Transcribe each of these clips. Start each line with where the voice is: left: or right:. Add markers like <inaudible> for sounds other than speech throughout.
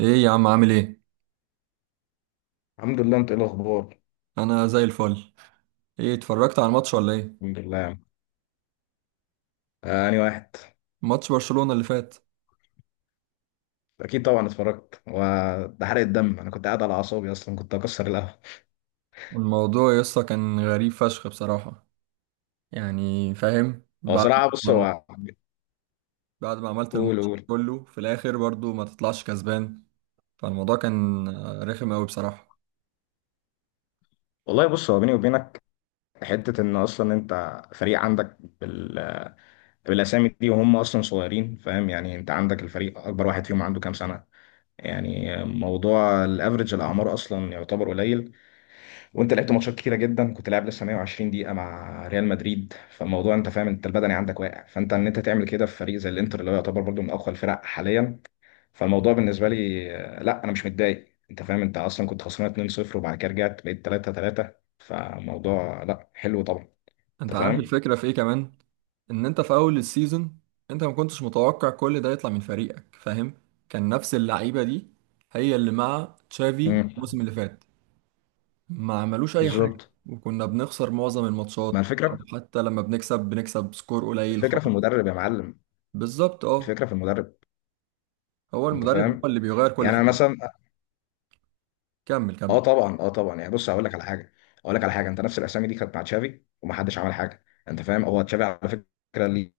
right: ايه يا عم، عامل ايه؟
left: الحمد لله، انت ايه الاخبار؟
right: انا زي الفل. ايه اتفرجت على الماتش ولا ايه؟
left: الحمد لله يا عم. انهي واحد؟
right: ماتش برشلونة اللي فات.
left: اكيد طبعا اتفرجت، وده حرق الدم. انا كنت قاعد على اعصابي اصلا، كنت اكسر القهوه.
right: الموضوع يسطا كان غريب فشخ بصراحة، يعني فاهم.
left: هو صراحه بص
right: ما
left: هو،
right: بعد ما عملت
left: قول
right: الماتش ده
left: قول.
right: كله في الاخر برضو ما تطلعش كسبان، فالموضوع كان رخم قوي بصراحة.
left: والله بص، هو بيني وبينك حته ان اصلا انت فريق عندك بال... بالاسامي دي وهم اصلا صغيرين، فاهم يعني؟ انت عندك الفريق اكبر واحد فيهم عنده كام سنه؟ يعني موضوع الافرج الاعمار اصلا يعتبر قليل. وانت لعبت ماتشات كتيره جدا، كنت لاعب لسه 120 دقيقه مع ريال مدريد، فالموضوع انت فاهم، انت البدني عندك واقع. فانت ان انت تعمل كده في فريق زي الانتر اللي هو يعتبر برضه من اقوى الفرق حاليا، فالموضوع بالنسبه لي، لا انا مش متضايق. انت فاهم؟ انت اصلا كنت خسران 2-0، وبعد كده رجعت بقيت 3-3، فالموضوع لا، حلو طبعا. انت
right: انت عارف
left: فاهم؟
right: الفكرة في ايه كمان؟ ان انت في اول السيزون انت ما كنتش متوقع كل ده يطلع من فريقك، فاهم؟ كان نفس اللعيبة دي هي اللي مع تشافي
left: امم.
right: الموسم اللي فات، ما عملوش اي حاجه،
left: بالظبط.
right: وكنا بنخسر معظم
left: ما
right: الماتشات، او
left: الفكره،
right: حتى لما بنكسب بنكسب سكور قليل
left: الفكره
right: خالص.
left: في المدرب يا معلم.
right: بالظبط اه.
left: الفكره في المدرب.
right: هو
left: انت
right: المدرب هو
left: فاهم؟
right: اللي بيغير كل
left: يعني انا
right: حاجه.
left: مثلا،
right: كمل
left: اه
right: كمل.
left: طبعا اه طبعا. يعني بص، هقول لك على حاجه. انت نفس الاسامي دي كانت مع تشافي ومحدش عمل حاجه. انت فاهم؟ هو تشافي على فكره ليه؟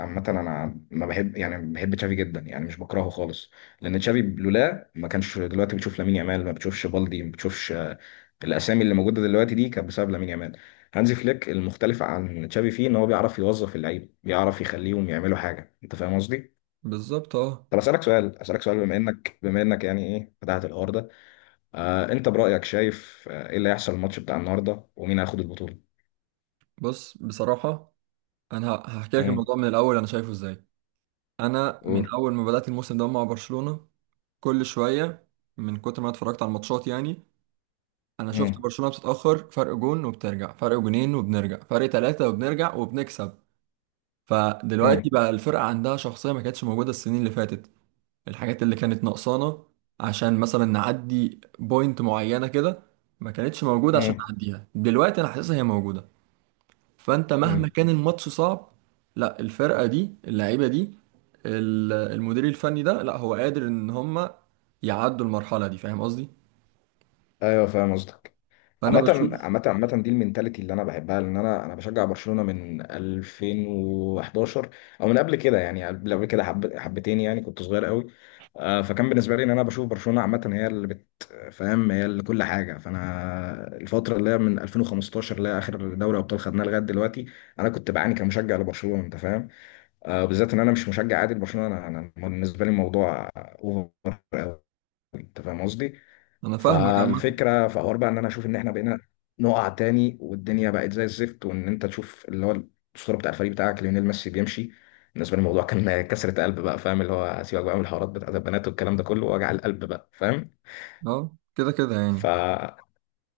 left: عامه انا ما بحب، يعني بحب تشافي جدا يعني، مش بكرهه خالص. لان تشافي لولا ما كانش، دلوقتي بتشوف لامين يامال؟ ما بتشوفش بالدي؟ ما بتشوفش. الاسامي اللي موجوده دلوقتي دي كانت بسبب لامين يامال. هانزي فليك المختلف عن تشافي فيه ان هو بيعرف يوظف اللعيبه، بيعرف يخليهم يعملوا حاجه. انت فاهم قصدي؟
right: بالظبط اه.
left: طب اسالك سؤال، بما انك يعني ايه فتحت الحوار ده؟ انت برأيك شايف ايه اللي هيحصل الماتش بتاع النهارده ومين هياخد البطولة؟
right: بص بصراحه، انا هحكي لك
left: امم.
right: الموضوع من الاول انا شايفه ازاي. انا من
left: قول.
right: اول ما بدات الموسم ده مع برشلونه، كل شويه من كتر ما أنا اتفرجت على الماتشات يعني، انا شفت
left: امم.
right: برشلونه بتتاخر فرق جون وبترجع، فرق جونين وبنرجع، فرق ثلاثه وبنرجع وبنكسب.
left: امم.
right: فدلوقتي بقى الفرقه عندها شخصيه ما كانتش موجوده السنين اللي فاتت. الحاجات اللي كانت ناقصانا عشان مثلا نعدي بوينت معينة كده ما كانتش موجودة، عشان
left: امم.
right: نعديها دلوقتي انا حاسسها هي موجودة. فانت مهما
left: امم.
right: كان الماتش صعب، لا، الفرقة دي اللعيبة دي المدير الفني ده، لا هو قادر ان هم يعدوا المرحلة دي، فاهم قصدي؟
left: ايوه فاهم قصدك.
right: فانا
left: عامة
right: بشوف.
left: عامة، دي المينتاليتي اللي انا بحبها، لان انا بشجع برشلونة من 2011، او من قبل كده يعني، قبل كده حب حبتين يعني كنت صغير قوي. فكان بالنسبة لي ان انا بشوف برشلونة عامة هي اللي بت، فاهم؟ هي اللي كل حاجة. فانا الفترة اللي هي من 2015 اللي هي اخر دوري ابطال خدناه لغاية دلوقتي، انا كنت بعاني كمشجع لبرشلونة. انت فاهم؟ بالذات ان انا مش مشجع عادي لبرشلونه، انا بالنسبه لي الموضوع اوفر قوي. انت فاهم قصدي؟
right: انا فاهمك عامة.
left: فالفكره في حوار بقى ان انا اشوف ان احنا بقينا نقع تاني، والدنيا بقت زي الزفت، وان انت تشوف اللي هو الصوره بتاع الفريق بتاعك ليونيل ميسي بيمشي. بالنسبه لي الموضوع <laughs> كان كسرة قلب بقى. فاهم اللي هو؟ سيبك بقى من الحوارات بتاعت البنات والكلام ده كله، وجع القلب بقى. فاهم؟
right: اه كده كده
left: ف
right: يعني.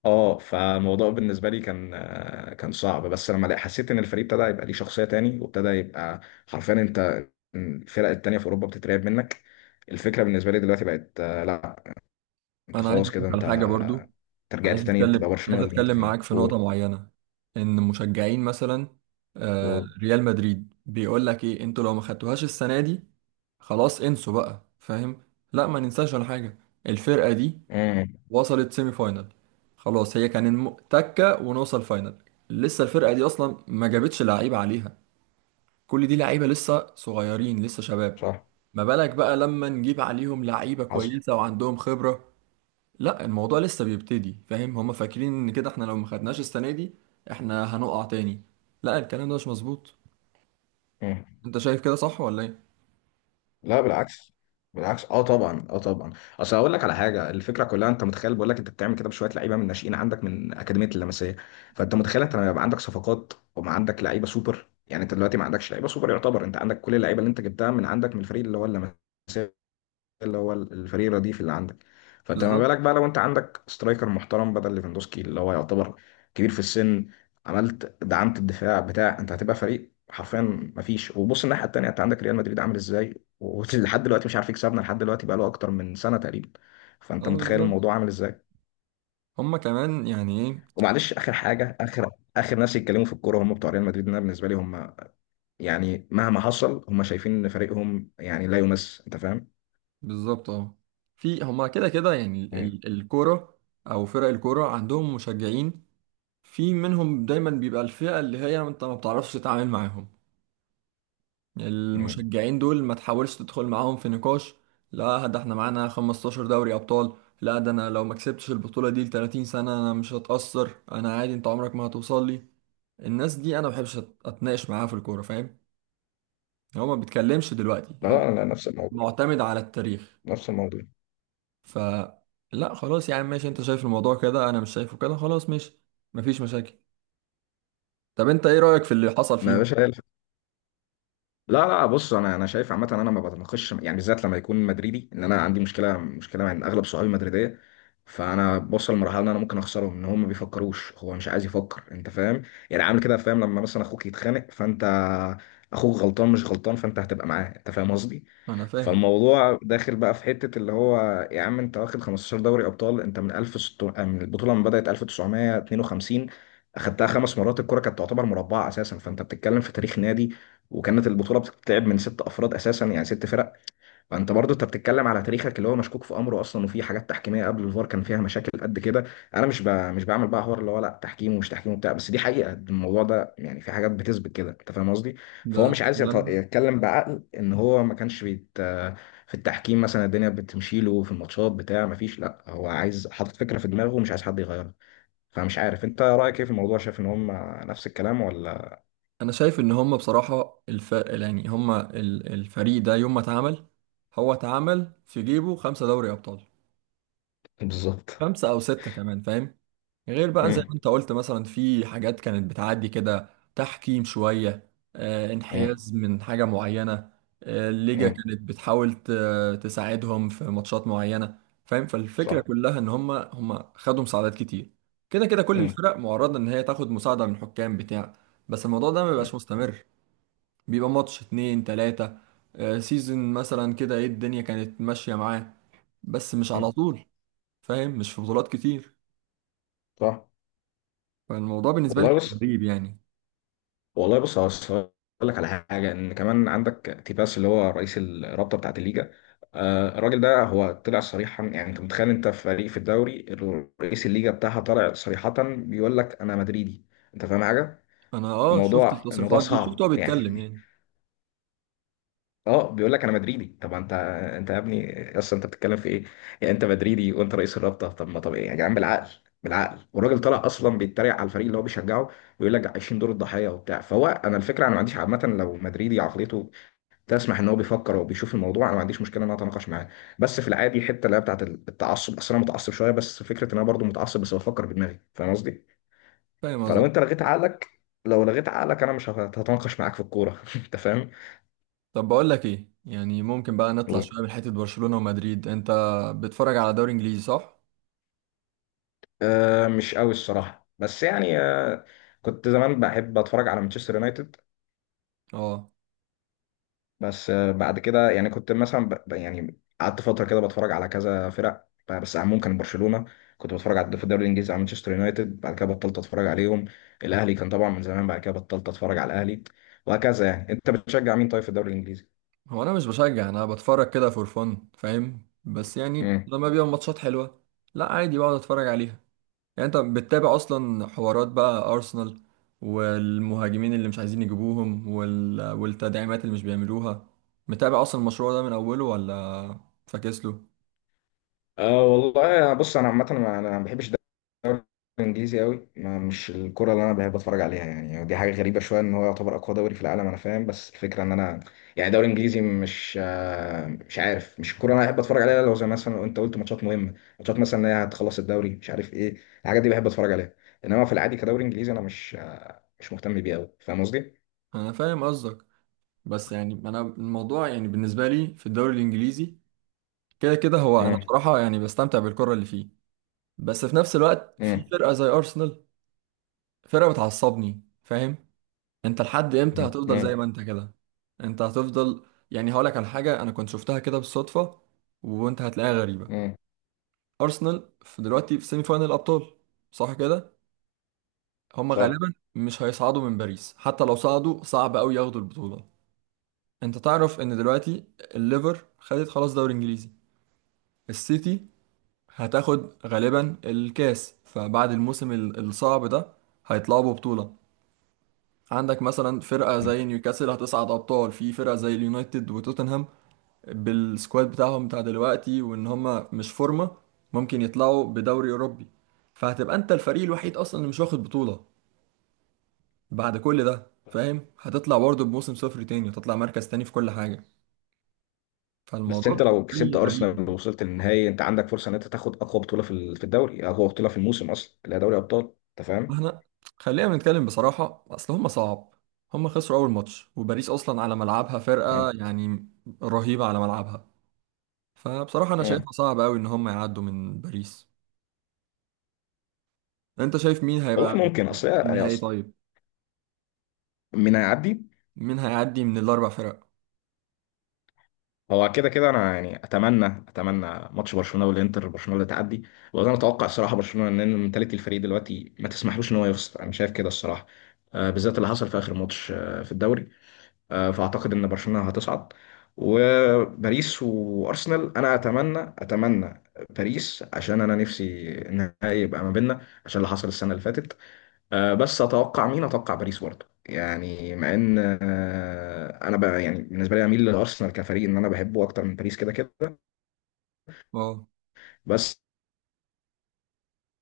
left: اه، فالموضوع بالنسبه لي كان صعب، بس لما حسيت ان الفريق ابتدى يبقى ليه شخصيه تاني، وابتدى يبقى حرفيا، انت، الفرق التانيه في اوروبا بتترعب منك. الفكره بالنسبه لي دلوقتي بقت، لا، انت
right: انا عايز
left: خلاص
right: اقول لك
left: كده،
right: على
left: انت
right: حاجة برضو،
left: انت رجعت
right: عايز
left: تاني تبقى
right: اتكلم،
left: برشلونه
right: عايز
left: اللي انت
right: اتكلم
left: فيه.
right: معاك في نقطة
left: قول
right: معينة. ان مشجعين مثلا
left: قول.
right: ريال مدريد بيقول لك ايه؟ انتوا لو ما خدتوهاش السنة دي خلاص انسوا بقى، فاهم؟ لا ما ننساش ولا حاجة. الفرقة دي
left: امم.
right: وصلت سيمي فاينال، خلاص هي كان تكة ونوصل فاينال. لسه الفرقة دي اصلا ما جابتش لعيبة عليها، كل دي لعيبة لسه صغيرين لسه شباب.
left: صح.
right: ما بالك بقى لما نجيب عليهم لعيبة
left: حصل.
right: كويسة وعندهم خبرة؟ لا الموضوع لسه بيبتدي، فاهم؟ هما فاكرين ان كده احنا لو ما خدناش السنه دي احنا هنقع تاني، لا الكلام ده مش مظبوط. انت شايف كده صح ولا ايه؟
left: لا بالعكس. بالعكس، اه طبعا اه طبعا. اصل هقول لك على حاجه، الفكره كلها، انت متخيل؟ بقول لك، انت بتعمل كده بشويه لعيبه من ناشئين عندك من اكاديميه اللمسيه. فانت متخيل انت لما يبقى عندك صفقات وما عندك لعيبه سوبر؟ يعني انت دلوقتي ما عندكش لعيبه سوبر، يعتبر انت عندك كل اللعيبه اللي انت جبتها من عندك من الفريق اللي هو اللمسيه، اللي هو الفريق الرديف اللي عندك. فانت ما
right: بالظبط
left: بالك بقى لو انت عندك سترايكر محترم بدل ليفاندوسكي اللي هو يعتبر كبير في السن، عملت دعمت الدفاع بتاع؟ انت هتبقى فريق حرفيا ما فيش. وبص الناحيه التانيه، انت عندك ريال مدريد عامل ازاي، ولحد دلوقتي مش عارف يكسبنا، لحد دلوقتي بقى له اكتر من سنه تقريبا.
right: اه.
left: فانت متخيل
right: بالظبط،
left: الموضوع عامل ازاي؟
right: هما كمان يعني ايه.
left: ومعلش، اخر حاجه، اخر ناس يتكلموا في الكوره هم بتوع ريال مدريد. انا بالنسبه لي هم يعني مهما حصل هم شايفين ان فريقهم يعني لا يمس. انت فاهم؟
right: بالظبط اه. في هما كده كده يعني
left: مم.
right: الكوره او فرق الكوره عندهم مشجعين، في منهم دايما بيبقى الفئه اللي هي انت ما بتعرفش تتعامل معاهم.
left: مم.
right: المشجعين دول ما تحاولش تدخل معاهم في نقاش. لا ده احنا معانا 15 دوري ابطال، لا ده انا لو ما كسبتش البطولة دي ل 30 سنة انا مش هتأثر، انا عادي، انت عمرك ما هتوصل لي. الناس دي انا ما بحبش اتناقش معاها في الكورة، فاهم؟ هو ما بيتكلمش دلوقتي،
left: لا
right: هو
left: لا لا، نفس الموضوع.
right: معتمد على التاريخ.
left: نفس الموضوع.
right: ف لا خلاص يا عم ماشي، انت شايف الموضوع كده، انا مش شايفه كده، خلاص ماشي مفيش مشاكل. طب انت ايه رأيك في اللي حصل
left: ما يا
right: فيهم؟
left: باشا، هي لا لا، بص انا شايف، عامه انا ما بتناقش يعني، بالذات لما يكون مدريدي، ان انا عندي مشكله مع ان اغلب صحابي مدريديه. فانا بوصل لمرحله ان انا ممكن اخسرهم ان هم ما بيفكروش. هو مش عايز يفكر. انت فاهم؟ يعني عامل كده. فاهم؟ لما مثلا اخوك يتخانق، فانت اخوك غلطان مش غلطان، فانت هتبقى معاه. انت فاهم قصدي؟
right: انا فاهم
left: فالموضوع داخل بقى في حته اللي هو، يا عم انت واخد 15 دوري ابطال، انت من 1600 من البطوله، لما بدات 1952 اخدتها 5 مرات. الكره كانت تعتبر مربعه اساسا، فانت بتتكلم في تاريخ نادي، وكانت البطوله بتتلعب من 6 افراد اساسا، يعني 6 فرق. فانت برضو انت بتتكلم على تاريخك اللي هو مشكوك في امره اصلا، وفي حاجات تحكيميه قبل الفار كان فيها مشاكل قد كده. انا مش بعمل بقى حوار اللي هو لا تحكيم ومش تحكيم وبتاع، بس دي حقيقه، الموضوع ده يعني في حاجات بتثبت كده. انت فاهم قصدي؟
right: ده.
left: فهو مش عايز يتكلم بعقل ان هو ما كانش في التحكيم مثلا الدنيا بتمشي له في الماتشات بتاع، ما فيش. لا هو عايز حاطط فكره في دماغه ومش عايز حد يغيرها. فمش عارف انت رايك ايه في الموضوع، شايف ان هم نفس الكلام ولا؟
right: انا شايف ان هم بصراحه الفرق يعني هم الفريق ده يوم ما اتعمل هو اتعمل في جيبه 5 دوري ابطال،
left: بالظبط.
right: 5 أو 6 كمان، فاهم؟ غير بقى زي
left: امم.
right: ما انت قلت مثلا في حاجات كانت بتعدي كده، تحكيم شويه، آه انحياز من حاجه معينه، آه الليجا
left: امم.
right: كانت بتحاول تساعدهم في ماتشات معينه، فاهم؟ فالفكره
left: صح.
right: كلها ان هم خدوا مساعدات كتير. كده كده كل
left: مم.
right: الفرق معرضه ان هي تاخد مساعده من حكام بتاع، بس الموضوع ده ما
left: مم.
right: بيبقاش مستمر، بيبقى ماتش 2 3، سيزن مثلا كده، ايه الدنيا كانت ماشية معاه بس مش على
left: مم.
right: طول، فاهم؟ مش في بطولات كتير.
left: صح.
right: فالموضوع بالنسبة لي
left: والله
right: كان
left: بص
right: غريب يعني.
left: والله بص، هقول لك على حاجه، ان كمان عندك تيباس اللي هو رئيس الرابطه بتاعه الليجا. الراجل ده هو طلع صريحا، يعني انت متخيل انت في فريق في الدوري، رئيس الليجا بتاعها طلع صريحه بيقول لك انا مدريدي؟ انت فاهم حاجه؟
right: انا اه شفت
left: الموضوع
right: التصريحات دي وشفت هو
left: صعب يعني.
right: بيتكلم
left: <laughs>
right: يعني.
left: اه بيقول لك انا مدريدي. طب انت، انت يا ابني اصلا انت بتتكلم في ايه؟ يعني انت مدريدي وانت رئيس الرابطه! طب ما طب ايه يا جدعان؟ بالعقل، بالعقل. والراجل طلع اصلا بيتريق على الفريق اللي هو بيشجعه، ويقول لك عايشين دور الضحيه وبتاع. فهو، انا الفكره انا ما عنديش، عامه لو مدريدي عقليته تسمح ان هو بيفكر وبيشوف الموضوع، انا ما عنديش مشكله ان انا اتناقش معاه. بس في العادي حته اللي هي بتاعت التعصب، اصل انا متعصب شويه، بس فكره ان انا برضو متعصب بس بفكر بدماغي، فاهم قصدي؟
right: فاهم
left: فلو
right: قصدك.
left: انت لغيت عقلك، لو لغيت عقلك، انا مش هتناقش معاك في الكوره. <laughs> انت فاهم؟
right: طب بقول لك ايه، يعني ممكن بقى نطلع شوية من حتة برشلونة ومدريد، انت بتتفرج على دوري انجليزي صح؟
left: آه مش قوي الصراحة، بس يعني، كنت زمان بحب اتفرج على مانشستر يونايتد،
right: اه.
left: بس بعد كده يعني كنت مثلا، يعني قعدت فترة كده بتفرج على كذا فرق، بس عموما كان برشلونة، كنت بتفرج على في الدوري الانجليزي على مانشستر يونايتد. بعد كده بطلت اتفرج عليهم. الاهلي كان طبعا من زمان، بعد كده بطلت اتفرج على الاهلي. وهكذا يعني. انت بتشجع مين طيب في الدوري الانجليزي؟
right: هو انا مش بشجع، انا بتفرج كده فور فن، فاهم؟ بس يعني لما بيبقى ماتشات حلوة لا عادي بقعد اتفرج عليها. يعني انت بتتابع اصلا حوارات بقى ارسنال والمهاجمين اللي مش عايزين يجيبوهم والتدعيمات اللي مش بيعملوها؟ متابع اصلا المشروع ده من اوله ولا فاكس له؟
left: اه والله بص، انا عامه، انا ما بحبش الدوري الانجليزي قوي، ما مش الكره اللي انا بحب اتفرج عليها، يعني دي حاجه غريبه شويه ان هو يعتبر اقوى دوري في العالم، انا فاهم بس الفكره ان انا يعني الدوري الانجليزي مش عارف، مش الكره اللي انا بحب اتفرج عليها. لو زي مثلا لو انت قلت ماتشات مهمه، ماتشات مثلا ان هي هتخلص الدوري، مش عارف ايه، الحاجات دي بحب اتفرج عليها. انما في العادي كدوري انجليزي انا مش مهتم بيه قوي. فاهم قصدي؟
right: انا فاهم قصدك، بس يعني انا الموضوع يعني بالنسبه لي في الدوري الانجليزي كده كده، هو انا
left: امم.
right: بصراحه يعني بستمتع بالكره اللي فيه، بس في نفس الوقت في
left: امم.
right: فرقه زي ارسنال، فرقه بتعصبني، فاهم؟ انت لحد امتى هتفضل زي
left: امم.
right: ما انت كده؟ انت هتفضل؟ يعني هقولك على حاجه انا كنت شفتها كده بالصدفه وانت هتلاقيها غريبه.
left: امم.
right: ارسنال في دلوقتي في سيمي فاينل الابطال، صح كده؟ هما
left: صح.
right: غالبا مش هيصعدوا من باريس، حتى لو صعدوا صعب قوي ياخدوا البطوله. انت تعرف ان دلوقتي الليفر خدت خلاص دوري انجليزي، السيتي هتاخد غالبا الكاس، فبعد الموسم الصعب ده هيطلعوا ببطوله. عندك مثلا فرقه
left: مم.
right: زي نيوكاسل هتصعد ابطال، في فرقه زي اليونايتد وتوتنهام بالسكواد بتاعهم بتاع دلوقتي وان هم مش فورمة ممكن يطلعوا بدوري اوروبي، فهتبقى انت الفريق الوحيد اصلا اللي مش واخد بطولة بعد كل ده، فاهم؟ هتطلع برضه بموسم صفر تاني وتطلع مركز تاني في كل حاجة،
left: بس
right: فالموضوع
left: انت
right: بالنسبة
left: لو كسبت
right: لي غريب.
left: ارسنال ووصلت للنهائي، انت عندك فرصه ان انت تاخد اقوى بطوله في في الدوري، اقوى بطوله في الموسم اصلا اللي هي دوري ابطال. انت فاهم؟
right: احنا خلينا نتكلم بصراحة، اصل هم صعب، هم خسروا اول ماتش وباريس اصلا على ملعبها
left: اه
right: فرقة يعني رهيبة على ملعبها، فبصراحة انا
left: اه
right: شايفها صعب قوي ان هم يعدوا من باريس. انت شايف مين هيبقى
left: والله ممكن. اصل هي
right: النهائي
left: اصلا
right: طيب؟
left: مين هيعدي؟
right: مين هيعدي من الاربع فرق؟
left: هو كده كده انا يعني اتمنى ماتش برشلونه والانتر، برشلونه اللي تعدي. وانا اتوقع الصراحه برشلونه ان منتاليتي الفريق دلوقتي ما تسمحلوش ان هو يخسر. انا شايف كده الصراحه، بالذات اللي حصل في اخر ماتش في الدوري، فاعتقد ان برشلونه هتصعد. وباريس وارسنال، انا اتمنى باريس عشان انا نفسي النهائي يبقى ما بيننا عشان اللي حصل السنه اللي فاتت. بس اتوقع، مين اتوقع؟ باريس برضه يعني، مع ان انا بقى يعني، بالنسبه لي اميل لارسنال كفريق ان انا بحبه اكتر من باريس كده كده،
right: اه
left: بس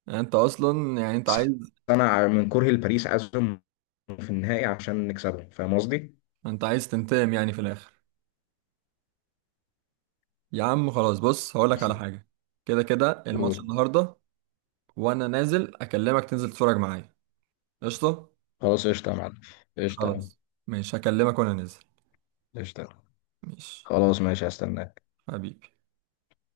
right: يعني انت اصلا يعني انت عايز،
left: انا من كرهي لباريس عايزهم في النهائي عشان نكسبهم. فاهم قصدي؟
right: انت عايز تنتقم يعني في الاخر. يا عم خلاص بص هقولك على
left: ماشي.
right: حاجه، كده كده الماتش
left: قول.
right: النهارده وانا نازل اكلمك تنزل تتفرج معايا. قشطه.
left: خلاص قشطه يا معلم. قشطه يا عم،
right: خلاص ماشي، هكلمك وانا نازل.
left: قشطه.
right: ماشي
left: خلاص ماشي، هستنى.
right: حبيبي.